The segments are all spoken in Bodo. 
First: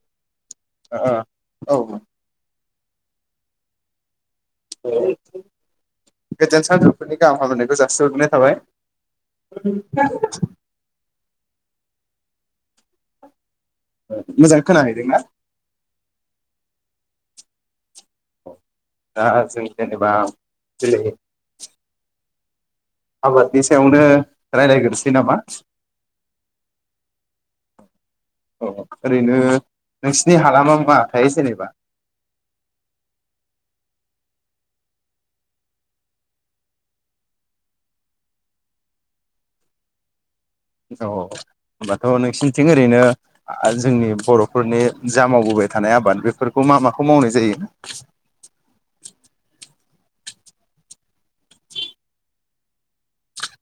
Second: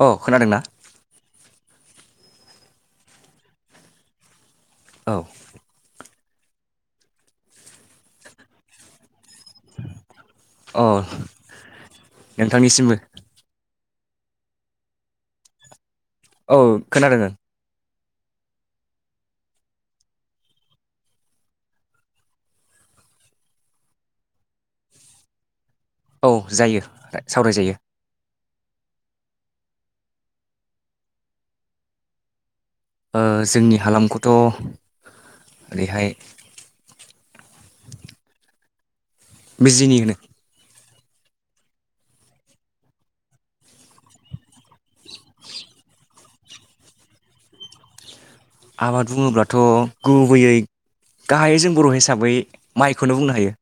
अ खोनादोंना औ औ औ गोजोन साजौफुनि गाहाम हामायनायखौ जासिहरग्रोनाय थाबाय [unintelligible] औ नोंथांनिसिमबो मोजां खोनाहैदोंना औ खोनादों ओं दा जों जेनेबा दिनै आबादनि सायावनो रायलायग्रोसै नामा औ जायो सावरायजायो अ ओरैनो नोंसिनि हालामा मा थायो जेनेबा जोंनि हालामखौथ' ओरैहाय बिजिनि होनो औ होमबाथ' नोंसोरनिथिं ओरैनो जोंनि बर'फोरनि जा मावबोबाय थानाय आबाद बेफोरखौ मा माखौ मावनाय जायो आबाद बुङोब्लाथ' गुबैयै गाहायै जों बर' हिसाबै माइखौनो बुंनो हायो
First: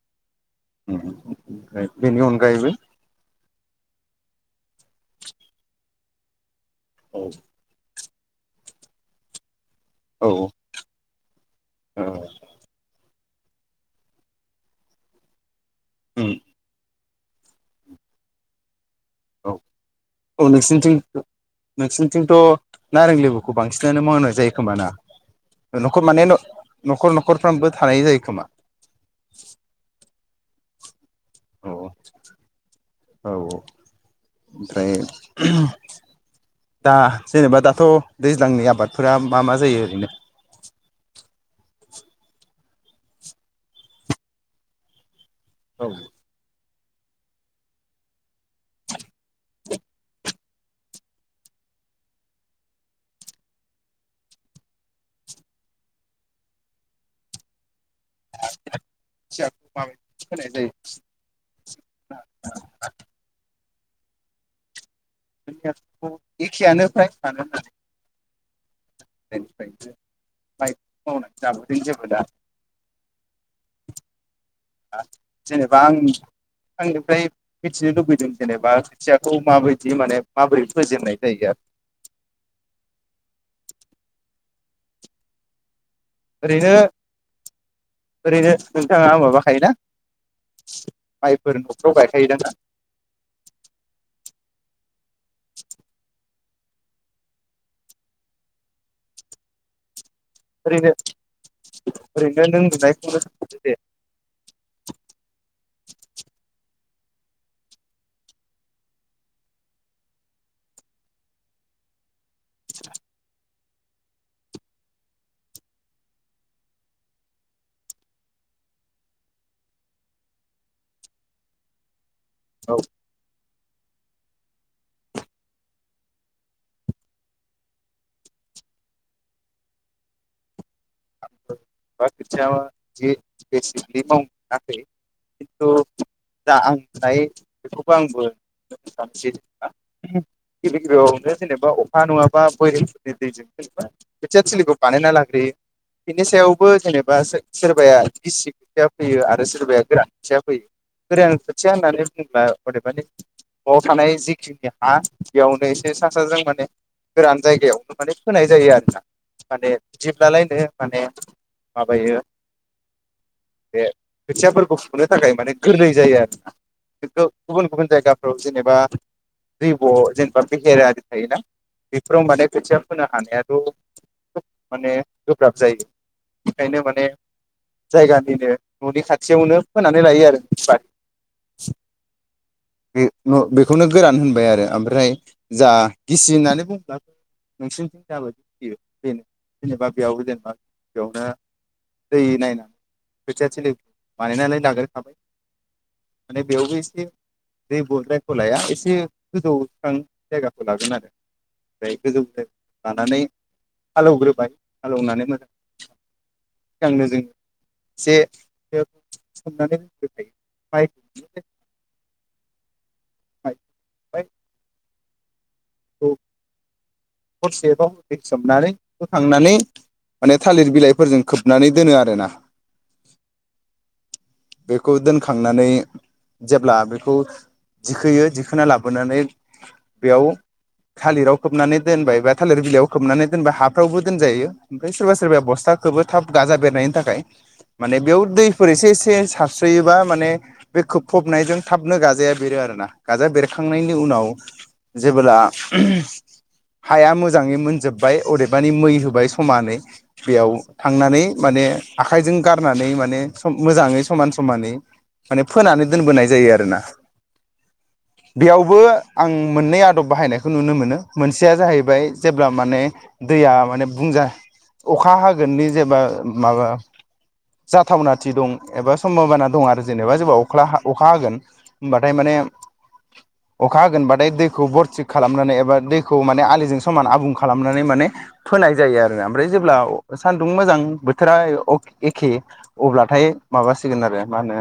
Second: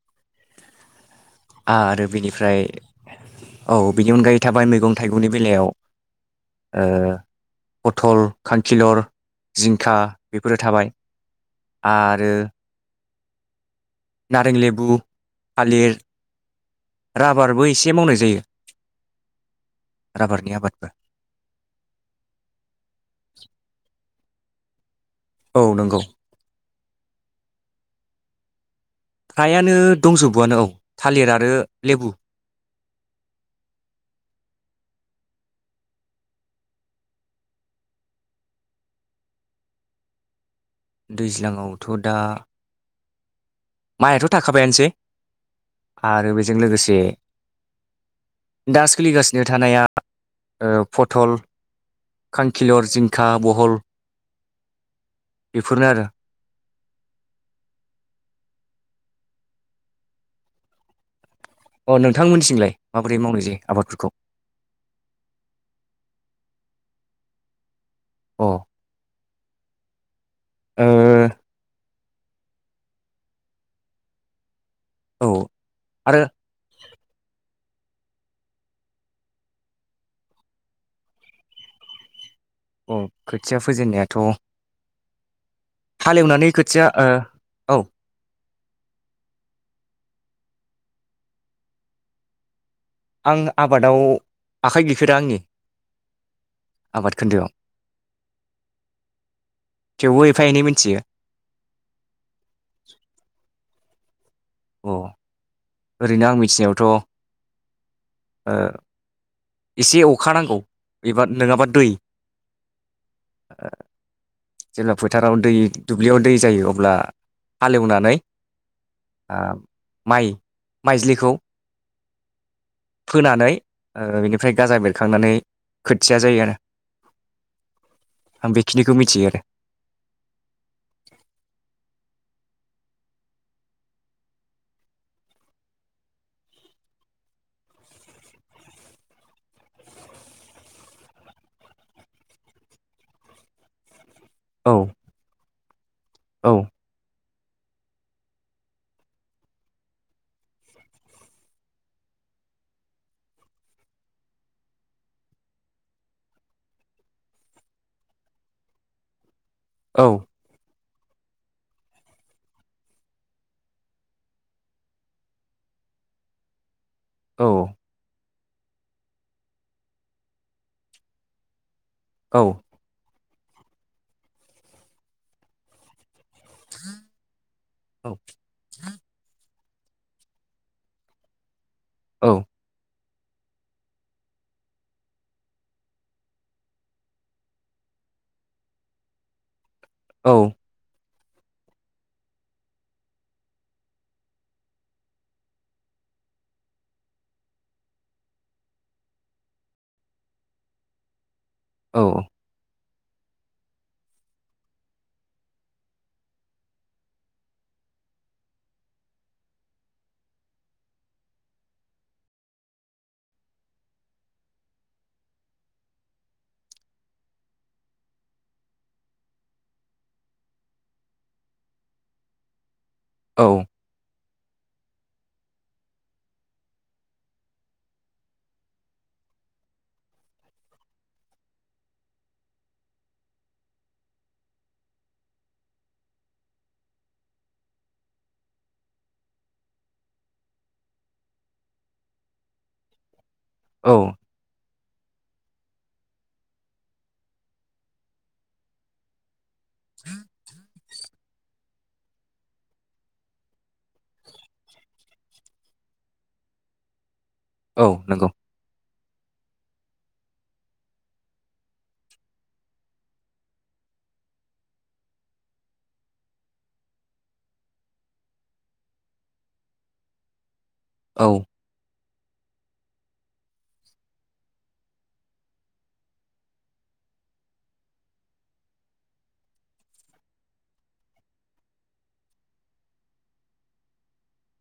उम ओमफ्राय आरो बेनि बेनिफ्राय अनगायैबो औ बिनि अनगायै थाबाय मैगं थाइगंनि बेलायाव ओ औ पथल खांखिलर जिंखा औ बेफोरो थाबाय औ आरो नारें लेबु थालिर राबारबो एसे मावनाय जायो औ औ राबारनि आबादबो नोंसोरनिथिं नोंसोरनिथिंथ' नारें लेबुखौ बांसिनानो मावनाय जायो खोमा ना औ नंगौ नखौ माने न न'खर न'खरफ्रामबो थानाय जायो खोमा फ्रायानो दंजोब बोवानो औ थालिर आरो औ लेबु औ औ ओमफ्राय दा जेनेबा दाथ' दैज्लांनि आबादफोरा मा मा जायो ओरैनो दैज्लाङावथ' दा माइआथ' थाखाबायानोसै औ आरो बेजों लोगोसे दे दा सोलिगा नो थानाया ओ पथल खांखिलर जिंखा बहल बेफोरनो आरो [unintelligible] अ नोंथांमोननि थिंलाय माबोरै मावनाय जायो। आबादफोरखौ जोंनियाथ' एखियानो फ्रायानो होनबालाय। अ ओ [unintelligible] [unintelligible] दा औ जेनेबा आं आरो आंनिफ्राय मिथिनो लुुबैदों जेनेबा खोथियाखौ माबायदि माने माबोरै फोजेननाय जायो आरो। अ खोथिया फोजेननायाथ' आरो हालेवनानै ओरैनो खोथिया ओ औ ओरैनो नोंथाङा माबाखायोना माइफोर न'फ्राव गायखायोदां ना आं आबादाव आखाइ गैफेरा आंनि आबाद खोन्दोआव थेवबो एफा एनै ओरैनो मिथियो ओरैनो नों नुनायखौनोदो दे अ ओरैनो आं मिथिनायावथ' एसे अखा नांगौ एबा नङाबा दै [inaudible] जेब्ला फोथाराव दै दुब्लियाव दै जायो अब्ला हालेवनानै ओ माइ माइज्लिखौ औ फोनानै ओ बि ओमफ्राय गाजा बेरखांनानै खोथिया जायो आरो आं बेखिनिखौ मिथियो आरो बा खोथिया जि बेसिकलि मावाखै खिन्थु दा आं दायो बेखौबो आंबो बुंनो सानोसै जेनेबा गिबि गिबियावनो जेनेबा अखा नङाबा बरंफोरनि दैजों जेनेबा खोथिया औ थिलिखौ बानायना लाग्रोयो बेनि औ बो जेनेबा जो सोरबाया गिसि खोथिया फैयो आरो सोरबाया गोरान खोथिया फैयो गोरान खोथिया होननानै बुङोब्ला अदेबानि न'आव थानाय जिखिनि हा बेयावनो एसे सा साजों माने गोरान जायगायावनो माने फोनाय जायो आरोना माने औ जिप नालाय होनो माने माबायो बे खोथियाफोरखौ फुुंनो थाखाय माने गोरलै जायो आरोना बे गुबुन गुबुन जायगा आव जेनेबा लैब जेनेबा बेहेरा आरि थायोना बेफोराव औ माने खोथिया फोनो हानाया थ माने गोब्राब जायो बेखायनो माने जायगानिनो न'नि खाथियावनो होनानै लायो आरो मिथिबाय औ बेखौनो गोरान होनबाय आरो ओमफ्राय जा गिसि होननानै बुंब्लाबो नोंसिनिथिं जाबादि फोयो बेनो जेनोबा बेयाव बो जेनेबा बेयावनो दै नायनानै खोथियाथिलि बानायनानै लाग्रोखाबाय माने बेयावबो एसे दै बद्रायखौ लाया एसे गोजौ सांग्रां जायगाखौ लागोन आरो औ गायख जोमथ [unintelligible] लानानै हालौवग्रोबाय हालौनानै मोजां सिगांनो जों जे [unintelligible] सनानै थायो माइ [unintelligible] औ हरसेबाव दैसोमनानै होखांनानै माने थालिर बिलाइफोरजों खोबनानै दोनो आरोना औ बेखौ दोनखांनानै जेब्ला बेखौ दिखोयो दिखोना लाबोनानै बेयाव थालिराव खोबनानै दोनबाय बा थालिर बिलाइयाव खोबनानै दोनबाय हाफ्रावबो दोनजायो ओमफ्राय सोरबा सोरबाया बस्थाखौबो थाब गाजा बेरनायनि थाखाय माने बेयाव दैफोर एसे एसे सारस्रोयोबा माने बे खोबफबनायजों थाबनो गाजाया बेरो आरोना गाजााया बेर औ खांनायनि उनाव जेबोब्ला हाया मोजाङै मोनजोबबाय अदेबानि मै होबाय समानै बेयाव थांनानै माने आखाइजों गारनानै माने मोजाङै समान समानै माने फोनानै दोनबोनाय जायो आरोना औ नंगौ बेयावबो आं मोननै आदब बाहायनायखौ नुनो मोनो मोनसेया जाहैबाय जेब्ला माने दैया माने बुंजा अखा हागोननि जेब्ला माबा जाथावनाथि दं एबा सम्भाबानना दं आरो जेनेबा जबाव अखा अखा औ होगोन होनबा हाथाय माने अखा होगोनबाथाय दैखौ बरथिक खालामनानै एबा दैखौ माने आलिजों समान आबुं खालामनानै माने फोनाय जायो आरो ओमफ्राय जेब्ला सानदुं मोजां बोथोरा एखे अब्लाथाय माबासिगोन आरो मा होनो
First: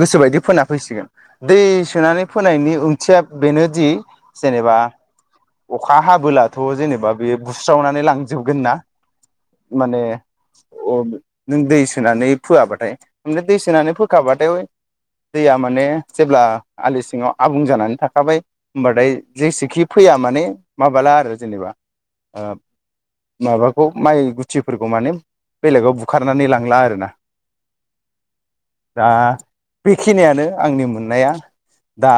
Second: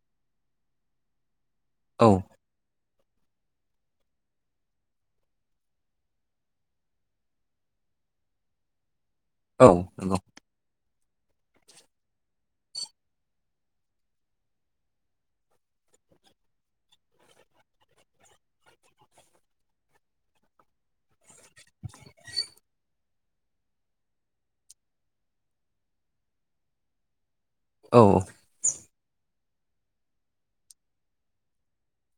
गोसोबायदि फोना फैसिगोन दै औ सोनानै फोनायनि उ खथिया बेनोदि जेनेबा अखा हाबोलाथ' जेनेबा बे बुस्रावनानै लांजोबगोन ना औ नंगौ अ नों दै सोनानै फोआबाथाय ममे दै सोनानै फोखाबाथाय दैया माने जेब्ला आलि सिङाव आबुं जानानै थाखाबाय होमबाथाय जेसेखि फैया माने माबाला आरो जेनेबा माबाखौ माइ गुथिफोरखौ माने बेलेगाव बुखारनानै लांला आरो ना औ दा बेखिनियानो आंनि मोननाया दा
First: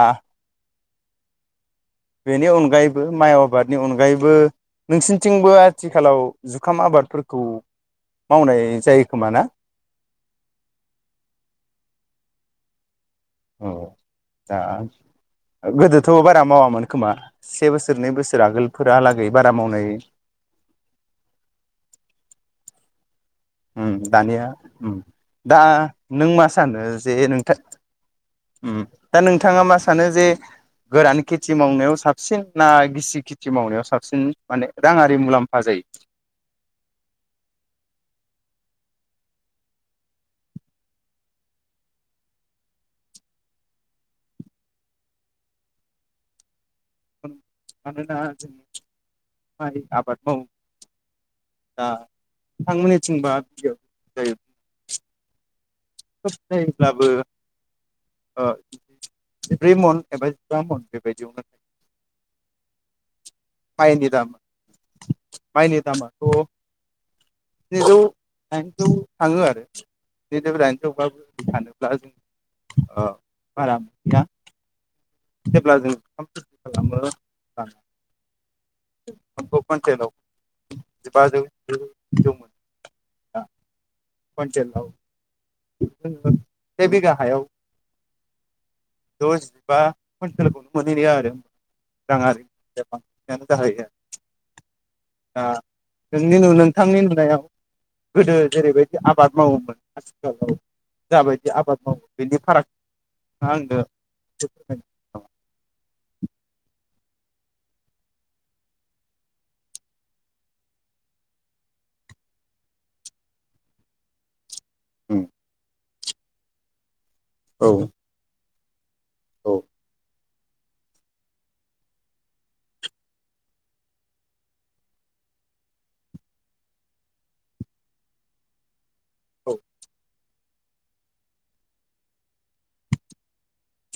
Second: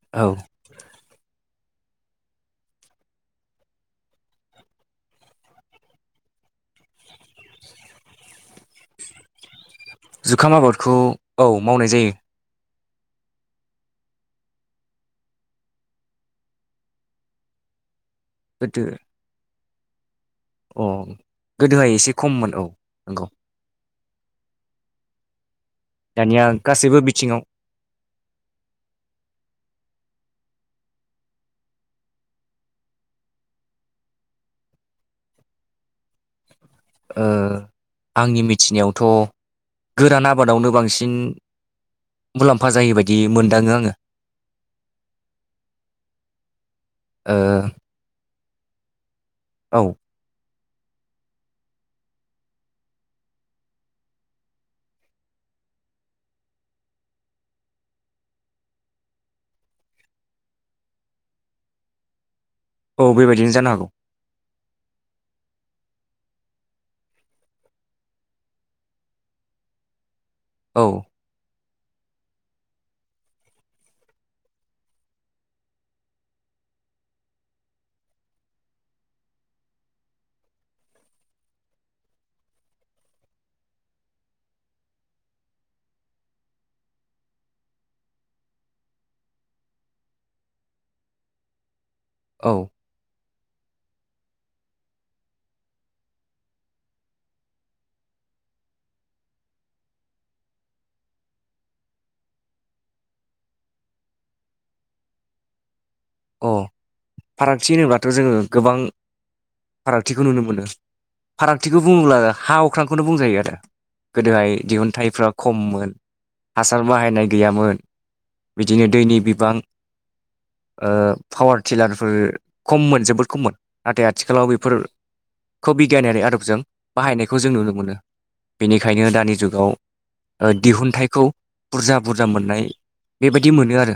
[unintelligible] बेनि अनगायैबो माइ आबादनि अनगायैबो नोंसिनिथिंबो आथिखालाव जुखाम आबादफोरखौ मावनाय जायो खोमा ना जुखाम आबादखौ औ मावनाय जायो दा गोदोथ'बारा मावामोन खोमा से बोसोरनै बोसोर गोदो आगोलफोरहालागै बारा मावनाय अ गोदोहाय एसे खममोन औ नंगौ ओम दानिया ओम दा नों दानिया मा सानो गासैबो जे बिथिङाव नोंथां ओम दा नोंथाङा मा सानो जे गोरान खेथि मावनायाव साबसिन ना गिसि खेथि मावनायाव साबसिन माने राङारि मुलाम्फा जायो ओ आंनि मिथिनायावथ' गोरान आबादावनो बांसिन मुलाम्फा जायै बायदि मोनदाङो आङो ओ मानोना [unintelligible] माइ औ आबाद मावो दा नोंथां मोननिथिंबा [unintelligible] खोब नायोब्लाबो ओ जिब्रै मन एबा जिबा मन बेबायदियावनो औ बेबायदिनो जानो हागौ माइनि दाम माइनि दामाथ' स्निजौ दाइनजौ थाङो आरो स्निजौ दाइन औ थेवबाबो जों सानो ब्ला जों ओ बारा मोनथिया जेब्ला जों ओंखाम खालामो अब्ला ओंखामखौ खनथेलाव जिबाजौ जों मोनो खनथेलाव जोङो से बिघा हायाव द'जिबा कुइन्टेलखौनो मोनहैनाय आरो राङारि औ जा ओ जाहैयो दा नोंनि नोंथांनि नुनायाव गोदो जेरैबायदि आबाद मावोमोन आथिलाव जाबायदि आबाद मावो बेनि फाराग आंनो फोरमायनो नामा अ फारागथि होनोब्लाथ' जोङो गोबां फारागथिखौ नुनो मोनो फारागथिखौ बुङोब्ला हा अख्रांखौनो बुंजायो आरो गोदोहाय दिहुनथाइफ्रा खममोन हासार बाहायनाय गैयामोन औ बिदिनो दैनि बिबां ओ पावार टिलारफोर खममोन जोबोद खममोन नाथाय आथिखालाव बेफोरखौ बिगियानारि आदबजों बाहायनायखौ जों नुनो मोनो बेनि खायनो दानि औ जुगाव ओ दिहुनथाइखौ बुरजा बुरजा मोननाय बे बायदि मोनो आरो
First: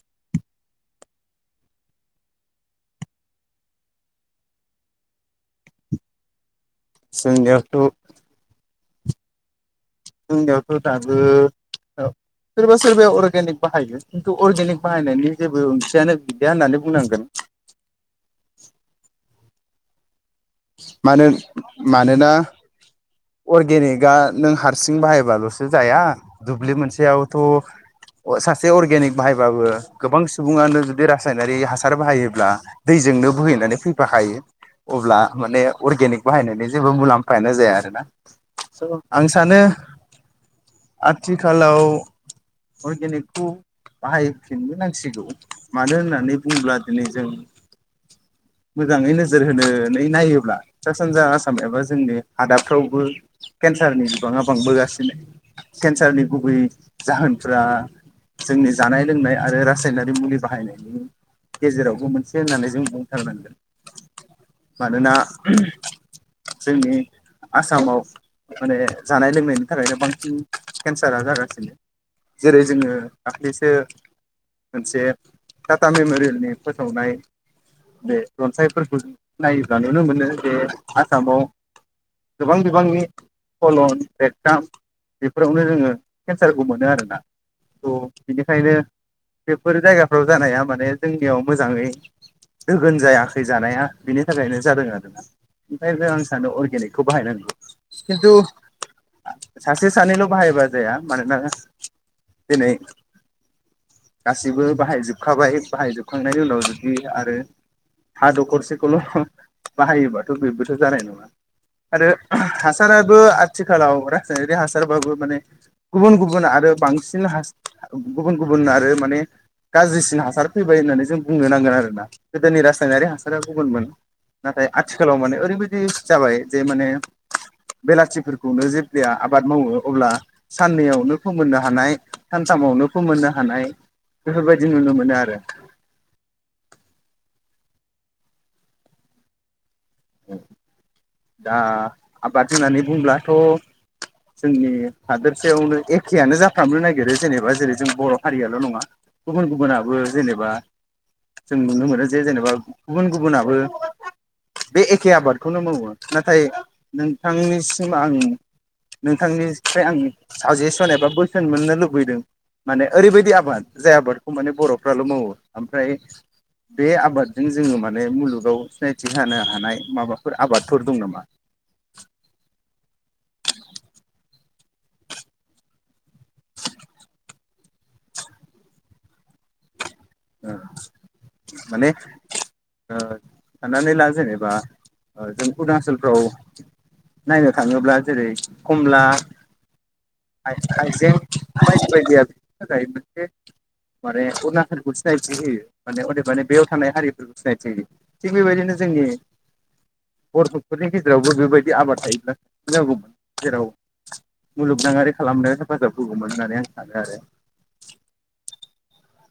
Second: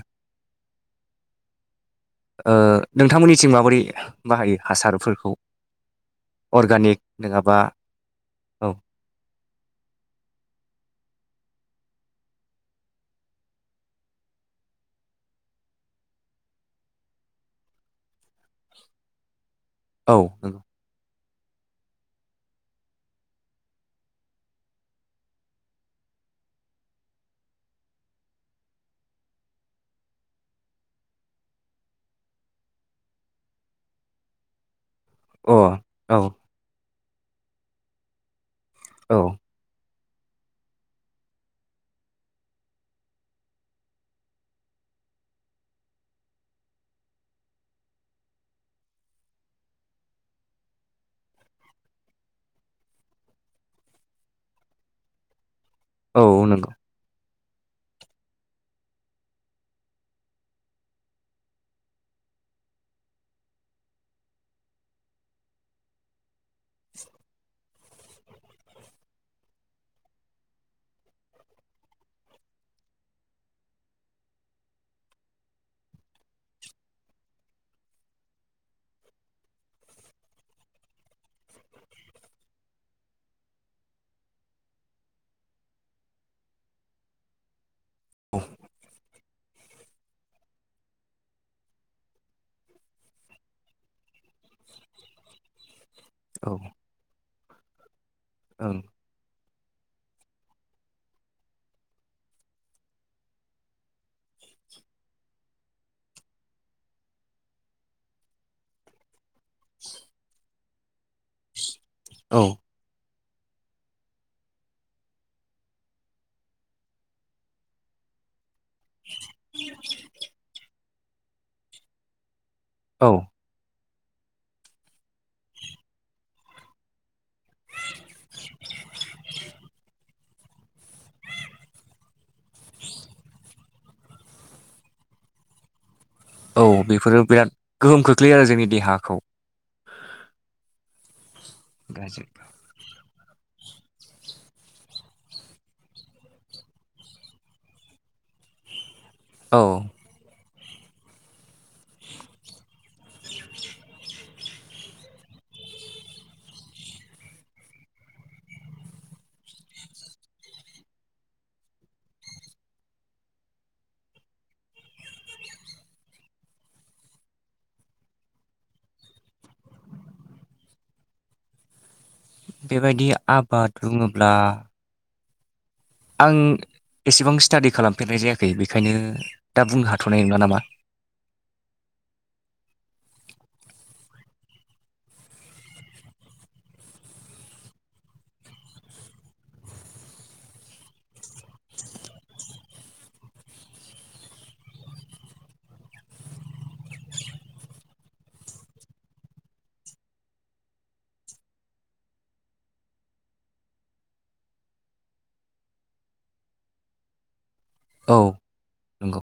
ओ नोंथांमोननिथिं माबोरै बाहायो हासारफोरखौ अर्गानिक नङाबा जोंनियावथ' औ जोंनियावथ' दाबो ओ सोरबा सोरबाया अर्गेनिक बाहायो खिन्थु अर्गेनिक बाहायनायनि जेबो ओंथियानो गैलिया होननानै बुंनांगोन औ नंगौ मानो मानोना अर्गेनिकआ नों हारसिं बाहायबाल'सो जाया दुब्लि मोनसेयावथ' सासे अर्गेनिक बाहायबाबो गोबां सुबुङानो जुदि रासायनारि हासार बाहायोब्ला दैजोंनो बोहैनानै फैफाखायो अब्ला माने अ औ अर्गेनिक बाहायनायनि जेबो मुलाम फायानो जाया आरो ना [inaudible] स औ आं सानो आथिखालाव अर्गेनिकखौ बाहायफिननो नांसिगौ मानो होननानै बुङोब्ला दिनै जों मोजाङै नोजोर होनानै नायोब्ला सा सानजा आसाम एबा जोंनि हादाबफ्राव बो केन्सारनि बिबाङा बांबोगासिनो केन्सारनि औ गुबै नंगौ जाहोन फ्रा जोंनि जानाय लोंनाय आरो रासायनारि मुलि बाहायनायनि गेजेरावबो मोनसे होननानै जों बुंथारनांगोन मानोना जोंनि आसामाव माने जानाय लोंनायनि थाखायनो बांसिन केन्सारा जागासिनो जेरै जोङो दाखलिसो मोनसे टाटा मेमरियेलनि फोसावनाय बे रनसाइफोरखौ जों नायोब्ला नुनो मोनो जे आसामाव गोबां बिबांनि कलन रेगथाम बेफोरावनो जोङो केन्सारखौ मोनो आरोना औ बिनिखायनो बेफोर जायगाफ्राव जानाया माने जोंनियाव मोजाङै दोगोन जायाखै जानाया बेनि थाखायनो जादों आरोना ओमफ्राय आं सानो औ अर्गानिक [unintelligible] खिन्थु ओं सासे सानैल' बाहायबा जाया मानोना दिनै गासिबो बाहायजोबखाबाय बाहायजोबखांनायनि उनाव जुदि आरो हा दखरसेखौल' बाहायोबाथ' बेबोथ' जानाय नङा आरो औ हासारा बो आथिखालाव रासायनारि हासारबाबो माने गुबुन गुबुन आरो बांसिन गुबुन गुबुन आरो माने गाज्रिसिन हासार फैबाय होननानै जों बुंनो नांगोन आरो ना गोदोनि रासायनारि औ हासारा गुबुनमोन नाथाय आथिखालाव माने ओरैबायदि जाबाय जे माने बेलाथिफोरखौनो जेब्लाया आबाद मावो अब्ला साननैयावनो फोमोननो हानाय सानथामावनो फोमोननो हानाय बेफोरबायदि नुनो मोनो आरो औ बेफोरो बिराद गोहोम खोख्लैयो आरो जोंनि देहाखौ औ दा गाज्रि। आबाद होननानै बुंब्लाथ' जोंनि हादोरसायावनो एखेयानो जाफ्रामनो नागिरो जेनेबा जेरै जों बर' हारियाल' नङा गुबुन औ गुबुनाबो जेनेबा जों नुनो मोनो जे जेनेबा गुबुन गुबुनाबो बे एखे आबादखौनो मावो नाथाय नोंथांनिसिम आं नोंथांनिफ्राय आं आं साजेसन एबा बोसोन मोननो लुबैदों माने ओरैबायदि आबाद जाय आबादखौ माने बर'फ्राल' मावो ओमफ्राय बे आबादजों जोङो माने मुलुगाव सिनायथि होनो हानाय माबाफोर आबाद फोर दं नामा बेबायदि आबाद बुङोब्ला आं एसेबां स्टाडि खालामफेरनाय जायाखै बेखायनो दा बुंनो हाथ' थ'नाय नङा नामा माने साननानै ला जेनेबा जों अरुनााचलफ्राव नायनो थाङोब्ला जेरै कमला हायजें बायदि बायदिया बिनि थाखाय मोनसे माने अरुणचलखौ सिनायथि होयो माने अदे मानि बेयाव थानाय हारिफोरखौ सिनायथि होयो थिग बेबायदिनो जोंनि बर'फोरनि गेजेरावबो बेबायदि आबाद थायोब्लानांगौमोन जेराव मुलुगनाङारि खालामनायाव हेफाजाब होगौमोन होननानै आं सानो आरो औ नंगौ